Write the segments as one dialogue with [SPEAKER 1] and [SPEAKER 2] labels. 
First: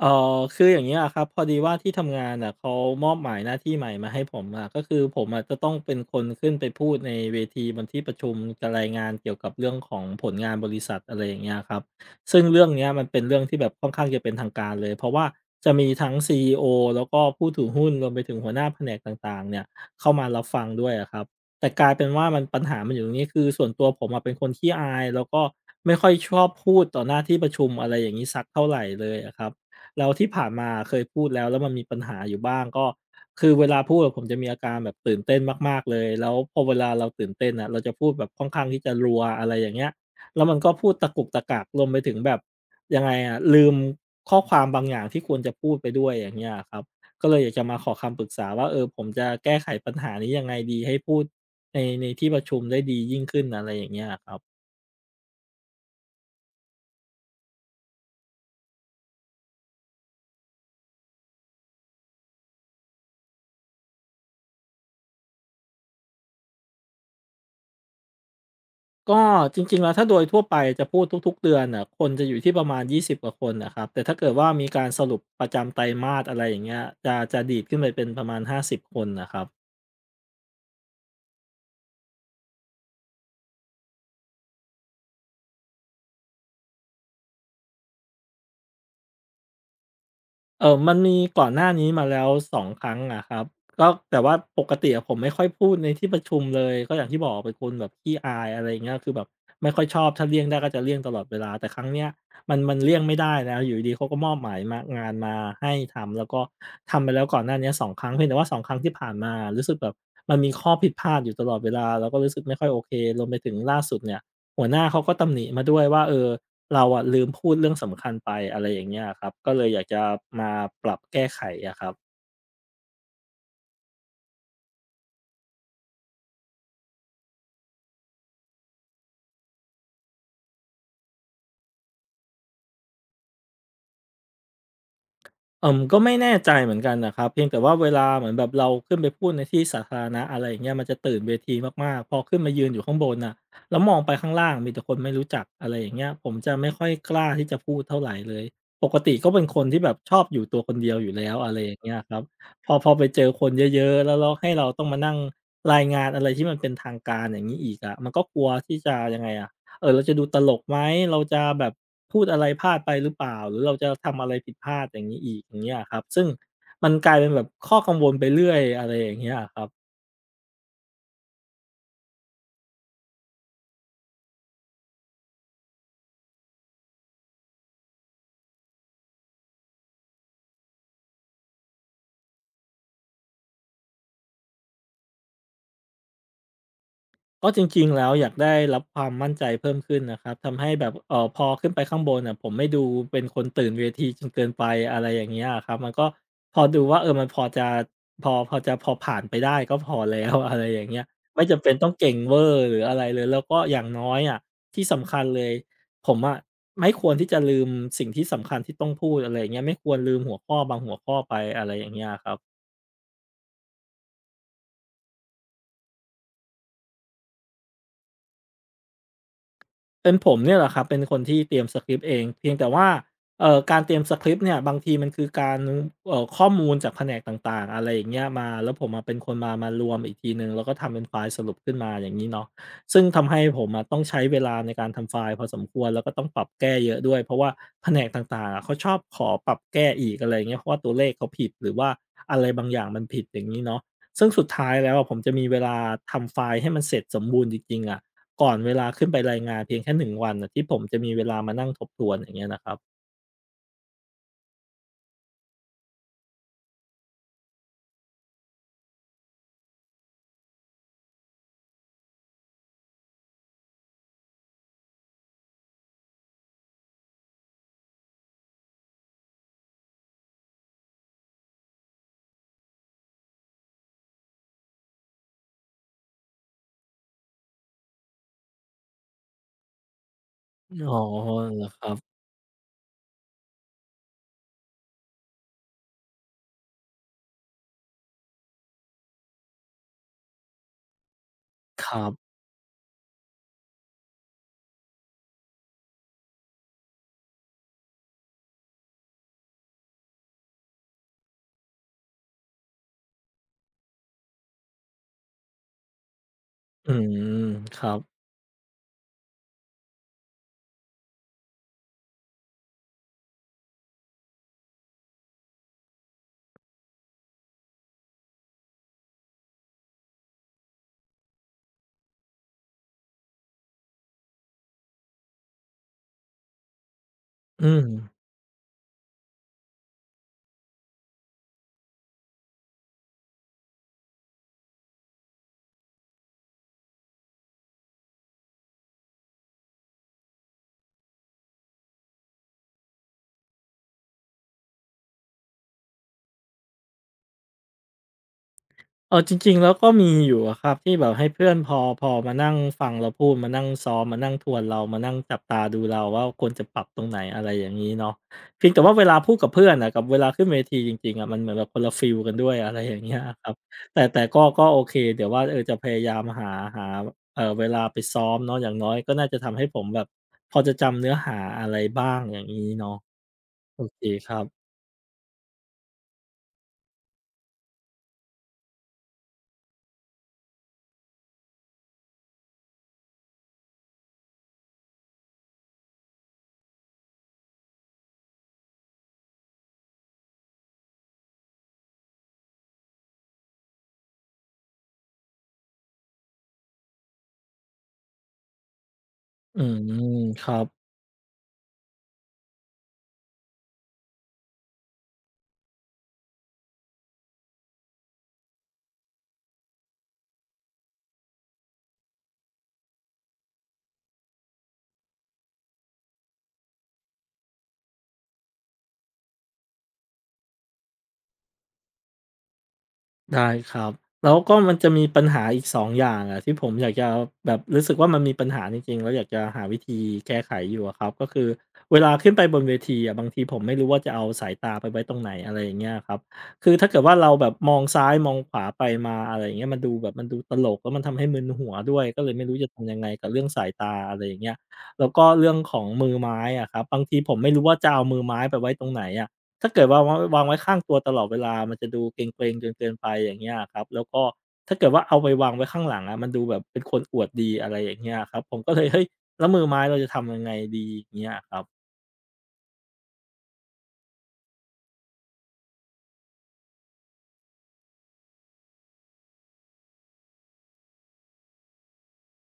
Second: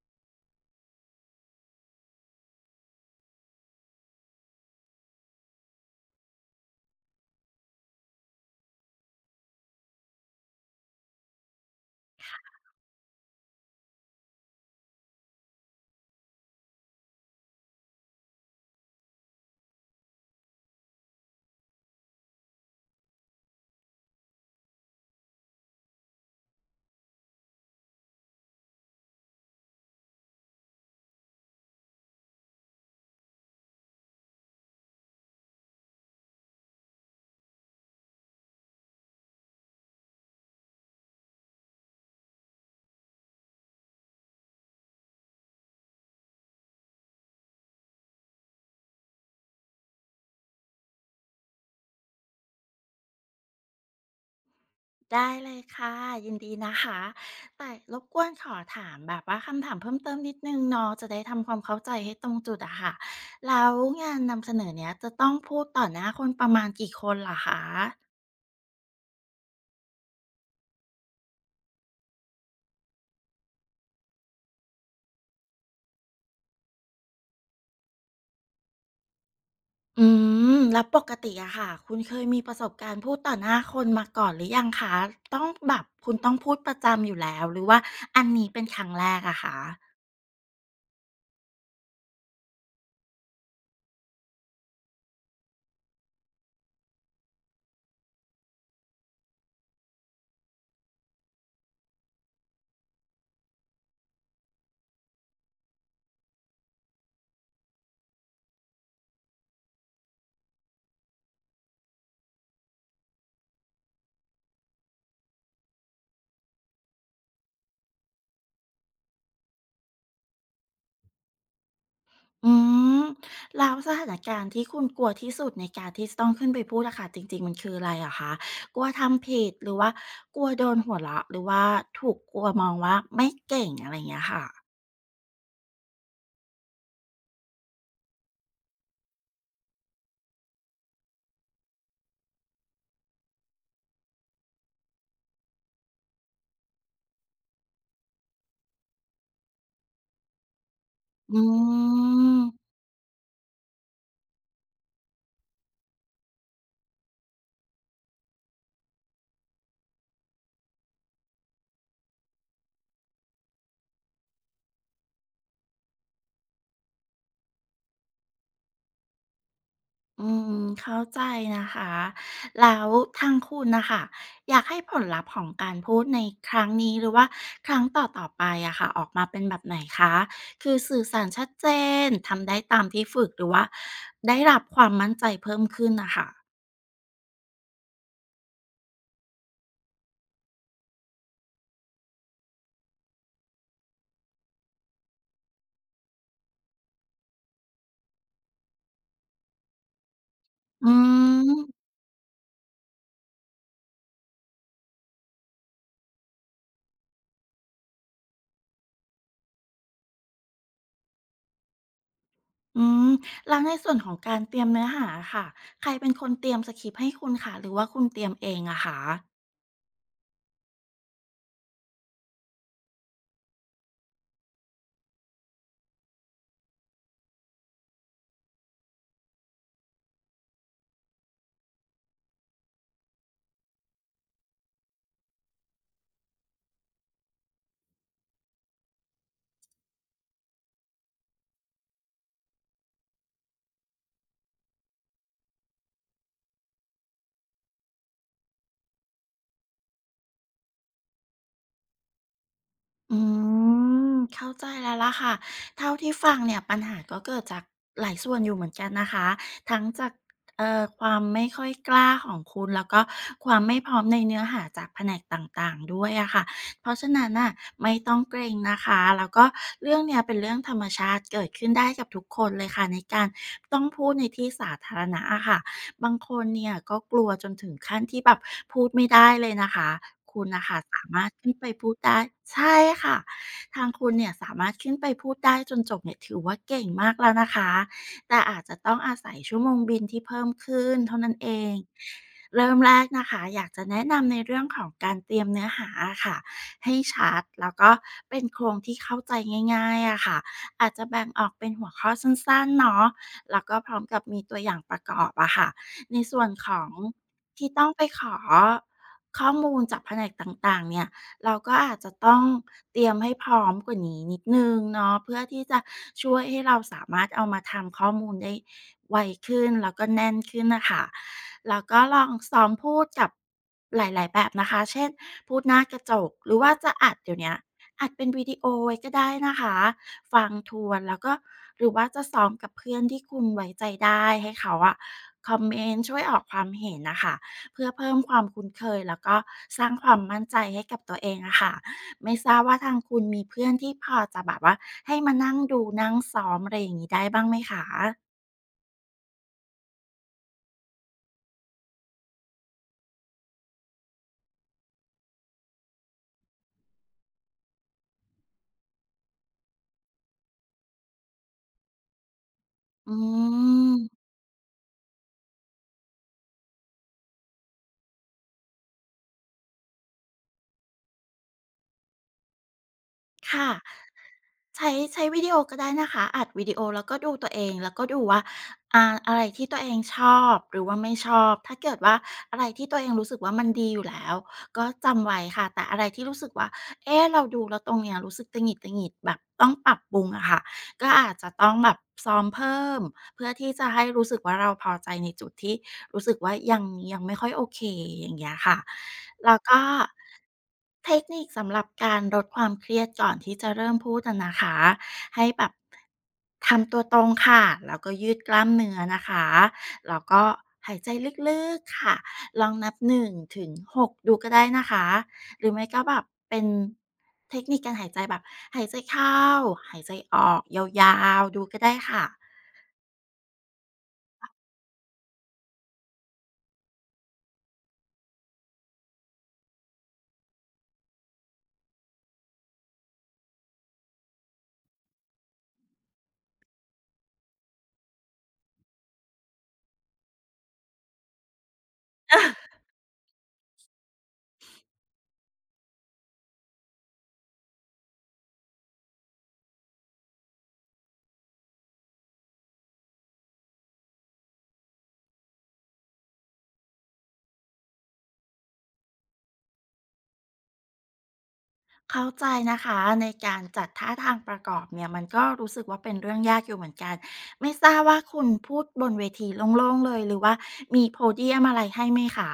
[SPEAKER 1] เอ่คืออย่างนี้ยอะครับพอดีว่าที่ทำงานน่ะเขามอบหมายหน้าที่ใหม่มาให้ผมอะก็คือผมอะจะต้องเป็นคนขึ้นไปพูดในเวทีบนที่ประชุมจะรายงานเกี่ยวกับเรื่องของผลงานบริษัทอะไรอย่างเงี้ยครับซึ่งเรื่องเนี้ยมันเป็นเรื่องที่แบบค่อนข้างจะเป็นทางการเลยเพราะว่าจะมีทั้งซีอีโอแล้วก็ผู้ถือหุ้นรวมไปถึงหัวหน้าแผนกต่างๆเนี่ยเข้ามารับฟังด้วยอะครับแต่กลายเป็นว่ามันปัญหามันอยู่ตรงนี้คือส่วนตัวผมอะเป็นคนขี้อายแล้วก็ไม่ค่อยชอบพูดต่อหน้าที่ประชุมอะไรอย่างนี้สักเท่าไหรเลยอะครับ แล้วที่ผ่านมาเคยพูดแล้วมันมีปัญหาอยู่บ้างก็คือเวลาพูดอะผมจะมีอาการแบบตื่นเต้นมากๆเลยแล้วพอเวลาเราตื่นเต้นอะเราจะพูดแบบค่อนข้างที่จะรัวอะไรอย่างเงี้ยแล้วมันก็พูดตะกุกตะกักรวมไปถึงแบบยังไงอะลืมข้อความบางอย่างที่ควรจะพูดไปด้วยอย่างเงี้ยอะครับก็เลยอยากจะมาขอคำปรึกษาว่าเออผมจะแก้ไขปัญหานี้ยังไงดีให้พูดในที่ประชุมได้ดียิ่งขึ้นอะไรอย่างเงี้ยอะครับ
[SPEAKER 2] ได้เลยค่ะยินดีนะคะแต่รบกวนขอถามแบบว่าคำถามเพิ่มเติมนิดนึงเนาะจะได้ทำความเข้าใจให้ตรงจุดอะค่ะแล้วงานนำเสนอเนี้ยจะต้องพูดต่อหน้าคนประมาณกี่คนเหรอคะ
[SPEAKER 1] ก็จริงๆ แล้วถ้าโดยทั่วไปจะพูดทุกๆ เดือนน่ะคนจะอยู่ที่ประมาณ 20 กว่าคนน่ะครับแต่ถ้าเกิดว่ามีการสรุปประจำไตรมาสอะไรอย่างเงี้ยจะดีดขึ้นไปเป็นประมาณ 50 คนน่ะครับ
[SPEAKER 2] อืมแล้วปกติอะค่ะคุณเคยมีประสบการณ์พูดต่อหน้าคนมาก่อนหรือยังคะต้องแบบคุณต้องพูดประจำอยู่แล้วหรือว่าอันนี้เป็นครั้งแรกอะคะ
[SPEAKER 1] เออมันมีก่อนหน้านี้มาแล้ว2ครั้งอะครับก็แต่ว่าปกติอะผมไม่ค่อยพูดในที่ประชุมเลยก็อย่างที่บอกเป็นคนแบบขี้อายอะไรเงี้ยคือแบบไม่ค่อยชอบถ้าเลี่ยงได้ก็จะเลี่ยงตลอดเวลาแต่ครั้งเนี้ยมันเลี่ยงไม่ได้แล้วอยู่ดีเขาก็มอบหมายมางานมาให้ทำแล้วก็ทำไปแล้วก่อนหน้านี้2ครั้งเพียงแต่ว่าสองครั้งที่ผ่านมารู้สึกแบบมันมีข้อผิดพลาดอยู่ตลอดเวลาแล้วก็รู้สึกไม่ค่อยโอเครวมไปถึงล่าสุดเนี่ยหัวหน้าเขาก็ตำหนิมาด้วยว่าเออ เราอะลืมพูดเรื่องสำคัญไปอะไรอย่างเงี้ยอะครับก็เลยอยากจะมาปรับแก้ไขอะครับ
[SPEAKER 2] อืมแล้วสถานการณ์ที่คุณกลัวที่สุดในการที่จะต้องขึ้นไปพูดอะค่ะจริงๆมันคืออะไรเหรอคะกลัวทำผิดหรือว่ากลัวโดนหัวเราะหรือว่าถูกกลัวมองว่าไม่เก่งอะไรอย่างเงี้ยค่ะ
[SPEAKER 1] ก็ไม่แน่ใจเหมือนกันนะครับเพียงแต่ว่าเวลาเหมือนแบบเราขึ้นไปพูดในที่สาธารณะอะไรอย่างเงี้ยมันจะตื่นเวทีมากๆพอขึ้นมายืนอยู่ข้างบนน่ะแล้วมองไปข้างล่างมีแต่คนไม่รู้จักอะไรอย่างเงี้ยผมจะไม่ค่อยกล้าที่จะพูดเท่าไรเลยปกติก็เป็นคนที่แบบชอบอยู่ตัวคนเดียวอยู่แล้ว
[SPEAKER 2] อื
[SPEAKER 1] อะไรอย่างเงี้ยครับ
[SPEAKER 2] ม
[SPEAKER 1] พอไปเจอคนเยอะๆแล้วให้เราต้องมานั่งรายงานอะไรที่มันเป็นทางการอย่างงี้อีกอะมันก็กลัวที่จะยังไงอะ เออเราจะดูตลกไหมเราจะแบบพูดอะไรพลาดไปหรือเปล่าหรือเราจะทำอะไรผิดพลาดอย่างนี้อีกอย่างเงี้ยอะครับซึ่งมันกลายเป็นแบบข้อกังวลไปเรื่อยอะไรอย่างเงี้ยอะครับ
[SPEAKER 2] อืมเข้าใจนะคะแล้วทางคุณนะคะอยากให้ผลลัพธ์ของการพูดในครั้งนี้หรือว่าครั้งต่อๆไปอะค่ะออกมาเป็นแบบไหนคะคือสื่อสารชัดเจนทำได้ตามที่ฝึกหรือว่าได้รับความมั่นใจเพิ่มขึ้นน่ะค่ะ
[SPEAKER 1] ก็จริงๆแล้วอยากได้รับความมั่นใจเพิ่มขึ้นนะครับทำให้แบบพอขึ้นไปข้างบนน่ะผมไม่ดูเป็นคนตื่นเวทีจนเกินไปอะไรอย่างเงี้ยอะครับมันก็พอดูว่าเออมันพอจะพอผ่านไปได้ก็พอแล้ว อะไรอย่า
[SPEAKER 2] อื
[SPEAKER 1] งเงี้ยไม่จำเป็น
[SPEAKER 2] ม
[SPEAKER 1] ต้องเก่งเวอร์หรืออะไรเลยแล้วก็อย่างน้อยอะที่สำคัญเลยผมอะไม่ควรที่จะลืมสิ่งที่สำคัญที่ต้องพูดอะไรอย่างเงี้ยไม่ควรลืมหัวข้อบางหัวข้อไปอะไรอย่างเงี้ยอะครับ
[SPEAKER 2] อืมแล้วในส่วนของการเตรียมเนื้อหาอะค่ะใครเป็นคนเตรียมสกริปต์ให้คุณคะหรือว่าคุณเตรียมเองอะคะ
[SPEAKER 1] เป็นผมเนี่ยแหละครับเป็นคนที่เตรียมสคริปต์เองเพียงแต่ว่าการเตรียมสคริปต์เนี่ยบางทีมันคือการข้อมูลจากแผนกต่างๆอะไรอย่างเงี้ยมาแล้วผมอะเป็นคนมารวมอีกทีหนึ่งแล้วก็ทำเป็นไฟล์สรุปขึ้นมาอย่างงี้เนาะซึ่งทำให้ผมอะต้องใช้เวลาในการทำไฟล์พอสมควรแล้วก็ต้องปรับแก้เยอะด้วยเพราะว่าแผนกต่างๆอะเขาชอบขอปรับแก้อีกอะไรอย่างเงี้ยเพราะว่าตัวเลขเขาผิดหรือว่าอะไรบางอย่างมันผิดอย่างงี้เนาะซึ่งสุดท้ายแล้วอะผมจะมีเวลาทำไฟล์ให้มันเสร็จสมบูรณ์จริงๆอะ ก่อนเวลาขึ้นไปรายงานเพียงแค่หนึ่งวันน่ะที่ผมจะมีเวลามานั่งทบทวนอย่างเงี้ยนะครับ
[SPEAKER 2] อืมเข้าใจแล้วล่ะค่ะเท่าที่ฟังเนี่ยปัญหาก็เกิดจากหลายส่วนอยู่เหมือนกันนะคะทั้งจากความไม่ค่อยกล้าของคุณแล้วก็ความไม่พร้อมในเนื้อหาจากแผนกต่างๆด้วยอะค่ะเพราะฉะนั้นน่ะไม่ต้องเกรงนะคะแล้วก็เรื่องเนี้ยเป็นเรื่องธรรมชาติเกิดขึ้นได้กับทุกคนเลยค่ะในการต้องพูดในที่สาธารณะอะค่ะ บางคนเนี่ยก็กลัวจนถึงขั้นที่แบบพูดไม่ได้เลยนะคะคุณน่ะค่ะ
[SPEAKER 1] อ๋อ
[SPEAKER 2] สามารถขึ้น
[SPEAKER 1] เหร
[SPEAKER 2] ไป
[SPEAKER 1] อครั
[SPEAKER 2] พู
[SPEAKER 1] บ
[SPEAKER 2] ดได้ใช่ค่ะทางคุณเนี่ยสามารถขึ้นไปพูดได้จนจบเนี่ยถือว่าเก่งมากแล้วนะคะแต่อาจจะต้องอาศัยชั่วโมงบินที่เพิ่มขึ้นเท่านั้นเอง
[SPEAKER 1] ครับ
[SPEAKER 2] เริ่มแรกนะคะอยากจะแนะนำในเรื่องของการเตรียมเนื้อหาอะค่ะให้ชัดแล้วก็เป็นโครงที่เข้าใจง่ายๆอะค่ะอาจจะแบ่งออกเป็นหัวข้อสั้นๆเนาะแล้วก็พร้อมกับมีตัวอย่างประกอบอะค่ะ ในส่วนของ
[SPEAKER 1] อืม
[SPEAKER 2] ที่
[SPEAKER 1] ค
[SPEAKER 2] ต้อ
[SPEAKER 1] รั
[SPEAKER 2] ง
[SPEAKER 1] บ
[SPEAKER 2] ไปขอข้อมูลจากแผนกต่างๆเนี่ยเราก็อาจจะต้องเตรียมให้พร้อมกว่านี้นิดหนึ่งเนาะเพื่อที่จะช่วยให้เราสามารถเอามาทำข้อมูลได้ไวขึ้นแล้วก็แน่นขึ้นน่ะค่ะแล้วก็ลองซ้อมพูดกับหลายๆแบบนะคะเช่นพูดหน้ากระจกหรือว่าจะอัดเดี๋ยวเนี้ย
[SPEAKER 1] อืม
[SPEAKER 2] อัดเป็นวิดีโอไว้ก็ได้นะคะ ฟังทวนแล้วก็หรือว่าจะซ้อมกับเพื่อนที่คุณไว้ใจได้ให้เขาอะคอมเมนต์ช่วยออกความเห็นนะคะเพื่อเพิ่มความคุ้นเคยแล้วก็สร้างความมั่นใจให้กับตัวเองอะค่ะไม่ทราบว่าทางคุณมีเพื่อนที่พอจะแบบว่าให้มานั่งดูนั่งซ้อมอะไรอย่างนี้ได้บ้างไหมคะ
[SPEAKER 1] เออจริงๆแล้วก็มีอยู่อะครับที่แบบให้เพื่อนพอมานั่งฟังเราพูดมานั่งซ้อมมานั่งทวนเรามานั่งจับตาดูเราว่าควรจะปรับตรงไหนอะไรอย่างนี้เนาะเพียงแต่ว่าเวลาพูดกับเพื่อนน่ะกับเวลาขึ้นเวทีจริงๆอะมันเหมือนแบบคนละฟิลกันด้วยอะไรอย่าง
[SPEAKER 2] อื
[SPEAKER 1] เงี้ยครับ
[SPEAKER 2] ม
[SPEAKER 1] แต่ก็โอเคเดี๋ยวว่าเออจะพยายามหาเออเวลาไปซ้อมเนาะอย่างน้อยก็น่าจะทำให้ผมแบบพอจะจำเนื้อหาอะไรบ้างอย่างนี้เนาะ
[SPEAKER 2] ค่ะ
[SPEAKER 1] โอเคครับ
[SPEAKER 2] ใช้ใช้วิดีโอก็ได้นะคะอัดวิดีโอแล้วก็ดูตัวเองแล้วก็ดูว่าอ่าอะไรที่ตัวเองชอบหรือว่าไม่ชอบถ้าเกิดว่าอะไรที่ตัวเองรู้สึกว่ามันดีอยู่แล้วก็จำไว้ค่ะแต่อะไรที่รู้สึกว่าเอ๊ะเราดูแล้วตรงเนี้ยรู้สึกตะหงิดๆแบบต้องปรับปรุงอะค่ะก็อาจจะต้องแบบซ้อมเพิ่มเพื่อที่จะให้รู้สึกว่าเราพอใจในจุดที่ รู้สึกว่ายังไม่ค่อยโอเคอย่างเงี้ยค่ะแล้ว
[SPEAKER 1] อืม
[SPEAKER 2] ก็
[SPEAKER 1] ครับ
[SPEAKER 2] เทคนิคสำหรับการลดความเครียดก่อนที่จะเริ่มพูดอะนะคะให้แบบทำตัวตรงค่ะแล้วก็ยืดกล้ามเนื้อนะคะแล้วก็หายใจลึกๆค่ะลองนับ1ถึง6ดูก็ได้นะคะหรือไม่ก็แบบเป็นเทคนิคการหายใจแบบหายใจเข้าหายใจออกยาวๆดูก็ได้ค่ะ
[SPEAKER 1] ได้ครับแล้วก็มันจะมีปัญหาอีก2องอย่างอะที่ผมอยากจะแบบรู้สึกว่ามันมีปัญหาจริงๆแล้วอยากจะหาวิธีแก้ไขอยู่อะครับก็คือเวลาขึ้นไปบนเวทีอะบางทีผมไม่รู้ว่าจะเอาสายตาไปไว้ตรงไหนอะไรอย่างเงี้ยครับคือถ้าเกิดว่าเราแบบมองซ้ายมองขวาไปมาอะไรอย่างเงี้ยมันดูแบบมันดูตลกแล้วมันทำให้มึนหัวด้วยก็เลยไม่รู้จะทำยังไงกับเรื่องสายตาอะไรอย่างเงี้ยแล้วก็เรื่องของมือไม้อะครับบางทีผมไม่รู้ว่าจะเอามือไม้ไปไว้ตรงไหนอะ ถ้าเกิดว่างวางไว้ข้างตัวตลอดเวลามันจะดูเกร็งๆจนเกินไปอย่างเงี้ยอะครับแล้วก็ถ้าเกิดว่าเอาไปวางไว้ข้างหลังอะมันดูแบบเป็นคนอวดดีอะไรอย่างเงี้ยอะครับผมก็เลยเฮ้ยแล้วมือไม้เราจะทำยังไงดีอย่างเงี้ยอะครับ
[SPEAKER 2] เข้าใจนะคะในการจัดท่าทางประกอบเนี่ยมันก็รู้สึกว่าเป็นเรื่องยากอยู่เหมือนกันไม่ทราบว่าคุณพูดบนเวทีโล่งๆเลยหรือว่ามีโพเดียมอะไรให้ไหมคะ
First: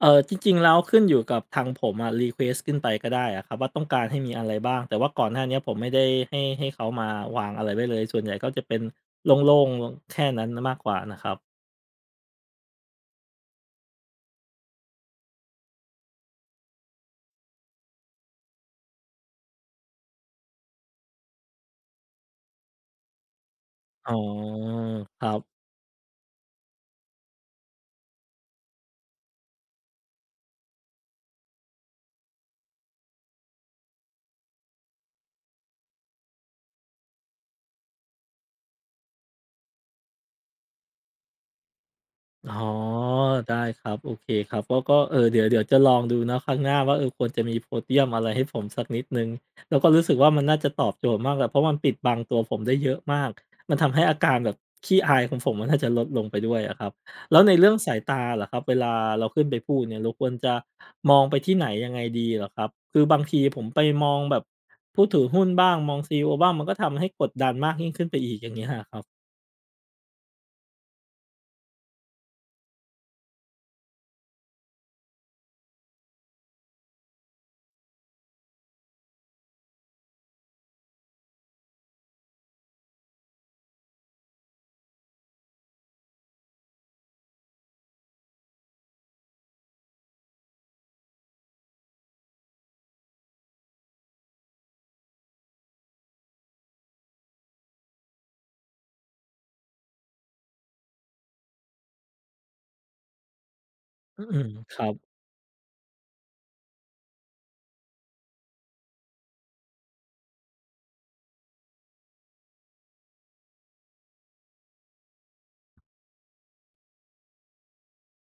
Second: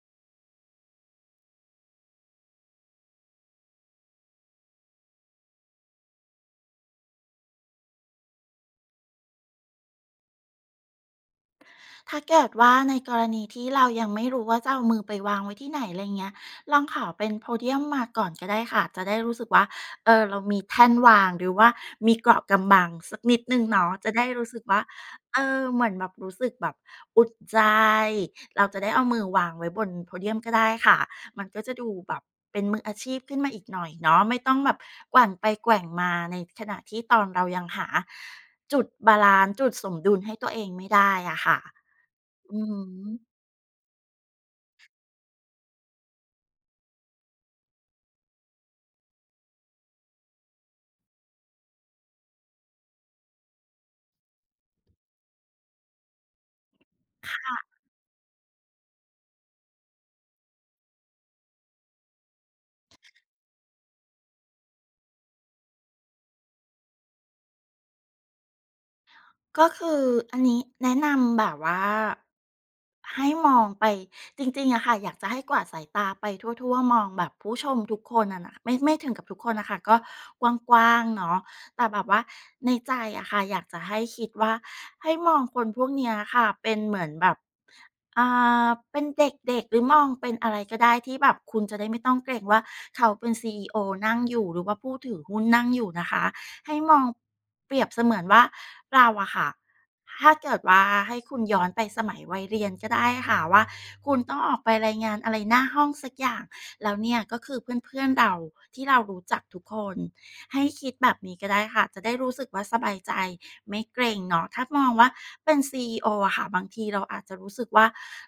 [SPEAKER 1] จริงๆแล้วขึ้นอยู่กับทางผมอะรีเควสต์ขึ้นไปก็ได้อะครับว่าต้องการให้มีอะไรบ้างแต่ว่าก่อนหน้าเนี้ยผมไม่ได้ให้เขามาวางอะไรไว้เลยส่วนใหญ่ก็จะเป็นโล่งๆแค่นั้นมากกว่านะครับ
[SPEAKER 2] ถ้าเกิดว่าในกรณีที่เรายังไม่รู้ว่าจะเอามือไปวางไว้ที่ไหนอะไรเงี้ยลองขอเป็นโพเ i u m มมาก่อนก็ได้ค่ะจะได้รู้สึกว่าเออเรามีแท่นวางหรือว่ามีเกราะกำบังสักนิดหนึ่งเนาะ
[SPEAKER 1] อ๋
[SPEAKER 2] จะ
[SPEAKER 1] อ
[SPEAKER 2] ได้รู้สึกว่า
[SPEAKER 1] ครั
[SPEAKER 2] เออ
[SPEAKER 1] บ
[SPEAKER 2] เหมือนแบบรู้สึกแบบอุ่นใจเราจะได้เอามือวางไว้บนโพเดีย m ก็ได้ค่ะมันก็จะดูแบบเป็นมืออาชีพขึ้นมาอีกหน่อยเนาะไม่ต้องแบบแกว่งไปแกว่งมาในขณะที่ตอนเรายังหาจุดบาลันซ์จุดสมดุลให้ตัวเองไม่ได้อะค่ะ
[SPEAKER 1] อ๋
[SPEAKER 2] อื
[SPEAKER 1] อ
[SPEAKER 2] ม
[SPEAKER 1] ได้ครับโอเคครับก็เออเดี๋ยวจะลองดูเนาะครั้งหน้าว่าเออควรจะมี Podium อะไรให้ผมสักนิดหนึ่งแล้วก็รู้สึกว่ามันน่าจะตอบโจทย์มากแหละเพราะมันปิดบังตัวผมได้เยอะมากมันทำให้อาการแบบขี้อายของผมมันน่าจะลดลงไปด้วยอะครับแล้วในเรื่องสายตาล่ะครับเวลาเราขึ้นไปพูดเนี่ยเราควรจะมองไปที่ไหนยังไงดีเหรอครับคือบางทีผมไปมองแบบผู้ถือหุ้นบ้างมอง CEO บ้างมันก็ทำให้กดดันมากยิ่งขึ้นไปอีกอย่างเงี้ยอะครับ
[SPEAKER 2] ก็คืออันนี้แนะนำแบบว่าให้มองไปจริงๆอะค่ะอยากจะให้กวาดสายตาไปทั่วๆมองแบบผู้ชมทุกคนอะนะไม่ถึงกับทุกคนน่ะค่ะก็กว้างๆเนาะแต่แบบว่าในใจอะค่ะอยากจะให้คิดว่าให้มองคนพวกเนี้ยค่ะเป็นเหมือนแบบอ่าเป็นเด็กๆหรือมองเป็นอะไรก็ได้ที่แบบคุณจะได้ไม่ต้องเกรงว่าเขาเป็นซีอีโอนั่งอยู่หรือว่าผู้ถือหุ้นนั่งอยู่นะคะ ให้มองเปรียบเสมือนว่าเราอะค่ะถ้าเกิดว่าให้คุณย้อนไปสมัยวัยเรียนก็ได้ค่ะว่าคุณ
[SPEAKER 1] อื
[SPEAKER 2] ต้อ
[SPEAKER 1] ม
[SPEAKER 2] งออกไป
[SPEAKER 1] ครั
[SPEAKER 2] รา
[SPEAKER 1] บ
[SPEAKER 2] ยงานอะไรหน้าห้องสักอย่างแล้วเนี่ยก็คือเพื่อนๆเราที่เรารู้จักทุกคนให้คิดแบบนี้ก็ได้ค่ะจะได้รู้สึกว่าสบายใจไม่เกรงเนาะถ้ามองว่าเป็นซีอีโออะค่ะบางทีเราอาจจะรู้สึกว่า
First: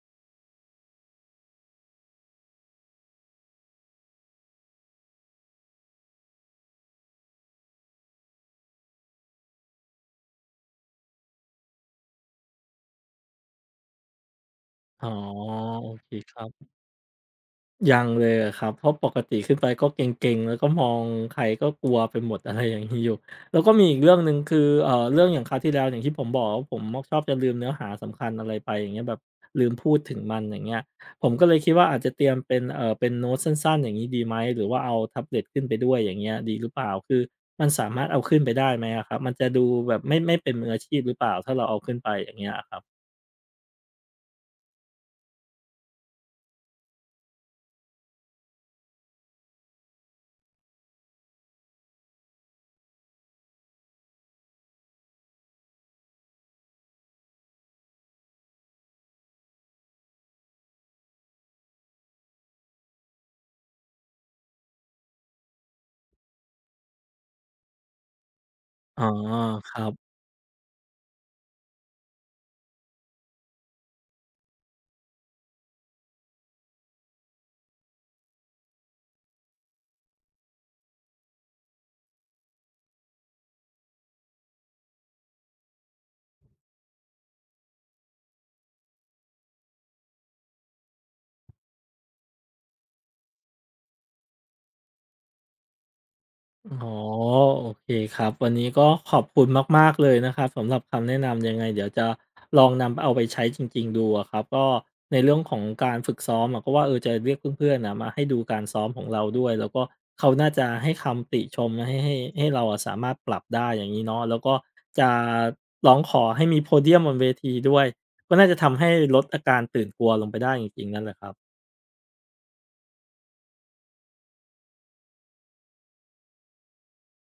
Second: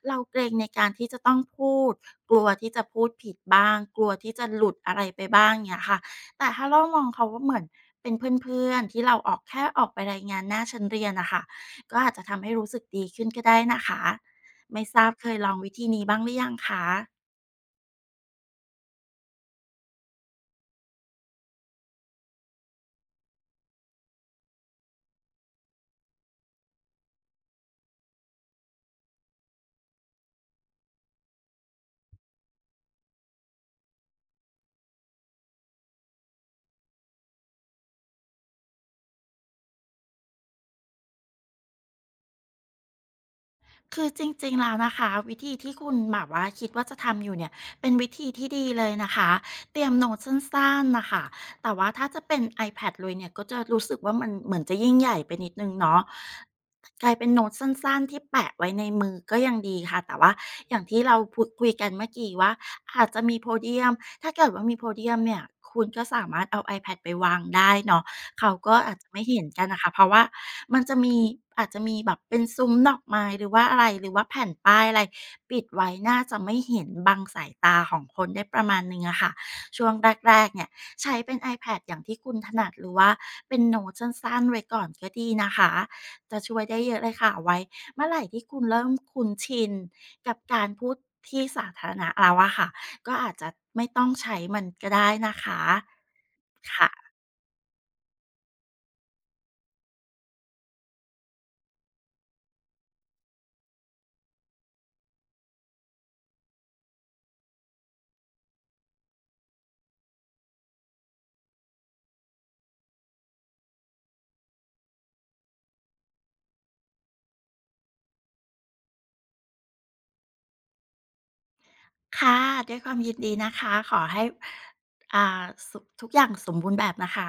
[SPEAKER 2] เราเกรงในการที่จะต้องพูดกลัวที่จะพูดผิดบ้างกลัวที่จะหลุดอะไรไปบ้างเนี่ยค่ะ แต่ถ้าเรามองเขาว่าเหมือนเป็นเพื่อนๆที่เราออกแค่ออกไปรายงานหน้าชั้นเรียนนะคะก็อาจจะทำให้รู้สึกดีขึ้นก็ได้นะคะไม่ท
[SPEAKER 1] อ๋
[SPEAKER 2] รา
[SPEAKER 1] อ
[SPEAKER 2] บเคยลองวิธี
[SPEAKER 1] โอ
[SPEAKER 2] นี้
[SPEAKER 1] เค
[SPEAKER 2] บ้างห
[SPEAKER 1] ค
[SPEAKER 2] รื
[SPEAKER 1] รั
[SPEAKER 2] อยัง
[SPEAKER 1] บ
[SPEAKER 2] คะ
[SPEAKER 1] ยังเลยอะครับเพราะปกติขึ้นไปก็เกร็งๆแล้วก็มองใครก็กลัวไปหมด อะไรอย่างงี้อยู่แล้วก็มีอีกเรื่องหนึ่งคือเรื่องอย่างคราวที่แล้วอย่างที่ผมบอกว่าผมมักชอบจะลืมเนื้อหาสำคัญอะไรไปอย่างเงี้ยแบบลืมพูดถึงมันอย่างเงี้ยผมก็เลยคิดว่าอาจจะเตรียมเป็นเป็นโน้ตสั้นๆอย่างงี้ดีไหมหรือว่าเอาแท็บเล็ตขึ้นไปด้วยอย่างเงี้ยดีหรือเปล่าคือมันสามารถเอาขึ้นไปได้ไหมอะครับมันจะดูแบบไม่เป็นมืออาชีพหรือเปล่าถ้าเราเอาขึ้นไปอย่างเงี้ยอะครับ
[SPEAKER 2] คือจริงๆแล้วนะคะวิธีที่คุณแบบว่าคิดว่าจะทำอยู่เนี่ยเป็นวิธีที่ดีเลยนะคะเตรียมโน้ตสั้นๆนะคะแต่ว่าถ้าจะเป็น iPad เลยเนี่ยก็จะรู้สึกว่ามันเหมือนจะยิ่งใหญ่ไปนิดนึงเนาะ กลายเป็นโน้ตสั้นๆที่แปะไว้ในมือก็ยังดีค่ะแต่ว่าอย่างที่เราพูดคุยกันเมื่อกี้ว่าอาจจะมีโพเดียมถ้าเกิดว่ามีโพเดียมเนี่ยคุณก็สามารถเอา iPad ไปวางได้เนาะเขาก็อาจ
[SPEAKER 1] อ๋อ
[SPEAKER 2] จะไม่เห็นกั
[SPEAKER 1] ค
[SPEAKER 2] นน่ะ
[SPEAKER 1] รั
[SPEAKER 2] ค่ะเพราะ
[SPEAKER 1] บ
[SPEAKER 2] ว่ามันจะมีอาจจะมีแบบเป็นซุ้มดอกไม้หรือว่าอะไรหรือว่าแผ่นป้ายอะไรปิดไว้น่าจะไม่เห็นบังสายตาของคนได้ประมาณหนึ่งอะค่ะช่วงแรกๆเนี่ยใช้เป็น iPad อย่างที่คุณถนัดหรือว่าเป็นโน้ตสั้นๆไว้ก่อนก็ดีนะคะ จะช่วยได้เยอะเลยค่ะไว้เมื่อไหร่ที่คุณเริ่มคุ้นชินกับการพูดที่สาธารณะแล้วอะค่ะก็อาจจะไม่ต้องใช้มันก็ได้นะคะ
[SPEAKER 1] อ๋อ
[SPEAKER 2] ค่ะ
[SPEAKER 1] โอเคครับวันนี้ก็ขอบคุณมากๆเลยนะครับสำหรับคำแนะนำยังไงเดี๋ยวจะลองนำเอาไปใช้จริงๆดูอะครับก็ในเรื่องของการฝึกซ้อมอะก็ว่าเออจะเรียกเพื่อนๆนะมาให้ดูการซ้อมของเราด้วยแล้วก็เขาน่าจะให้คำติชมให้เราอะสามารถปรับได้อย่างงี้เนาะแล้วก็จะร้องขอให้มีโพเดียมบนเวทีด้วยก็น่าจะทำให้ลดอาการตื่นกลัวลงไปได้จริงๆนั่นแหละครับ
[SPEAKER 2] ค่ะด้วยความยินดีนะคะขอให้อ่าสุทุกอย่างสมบูรณ์แบบนะคะ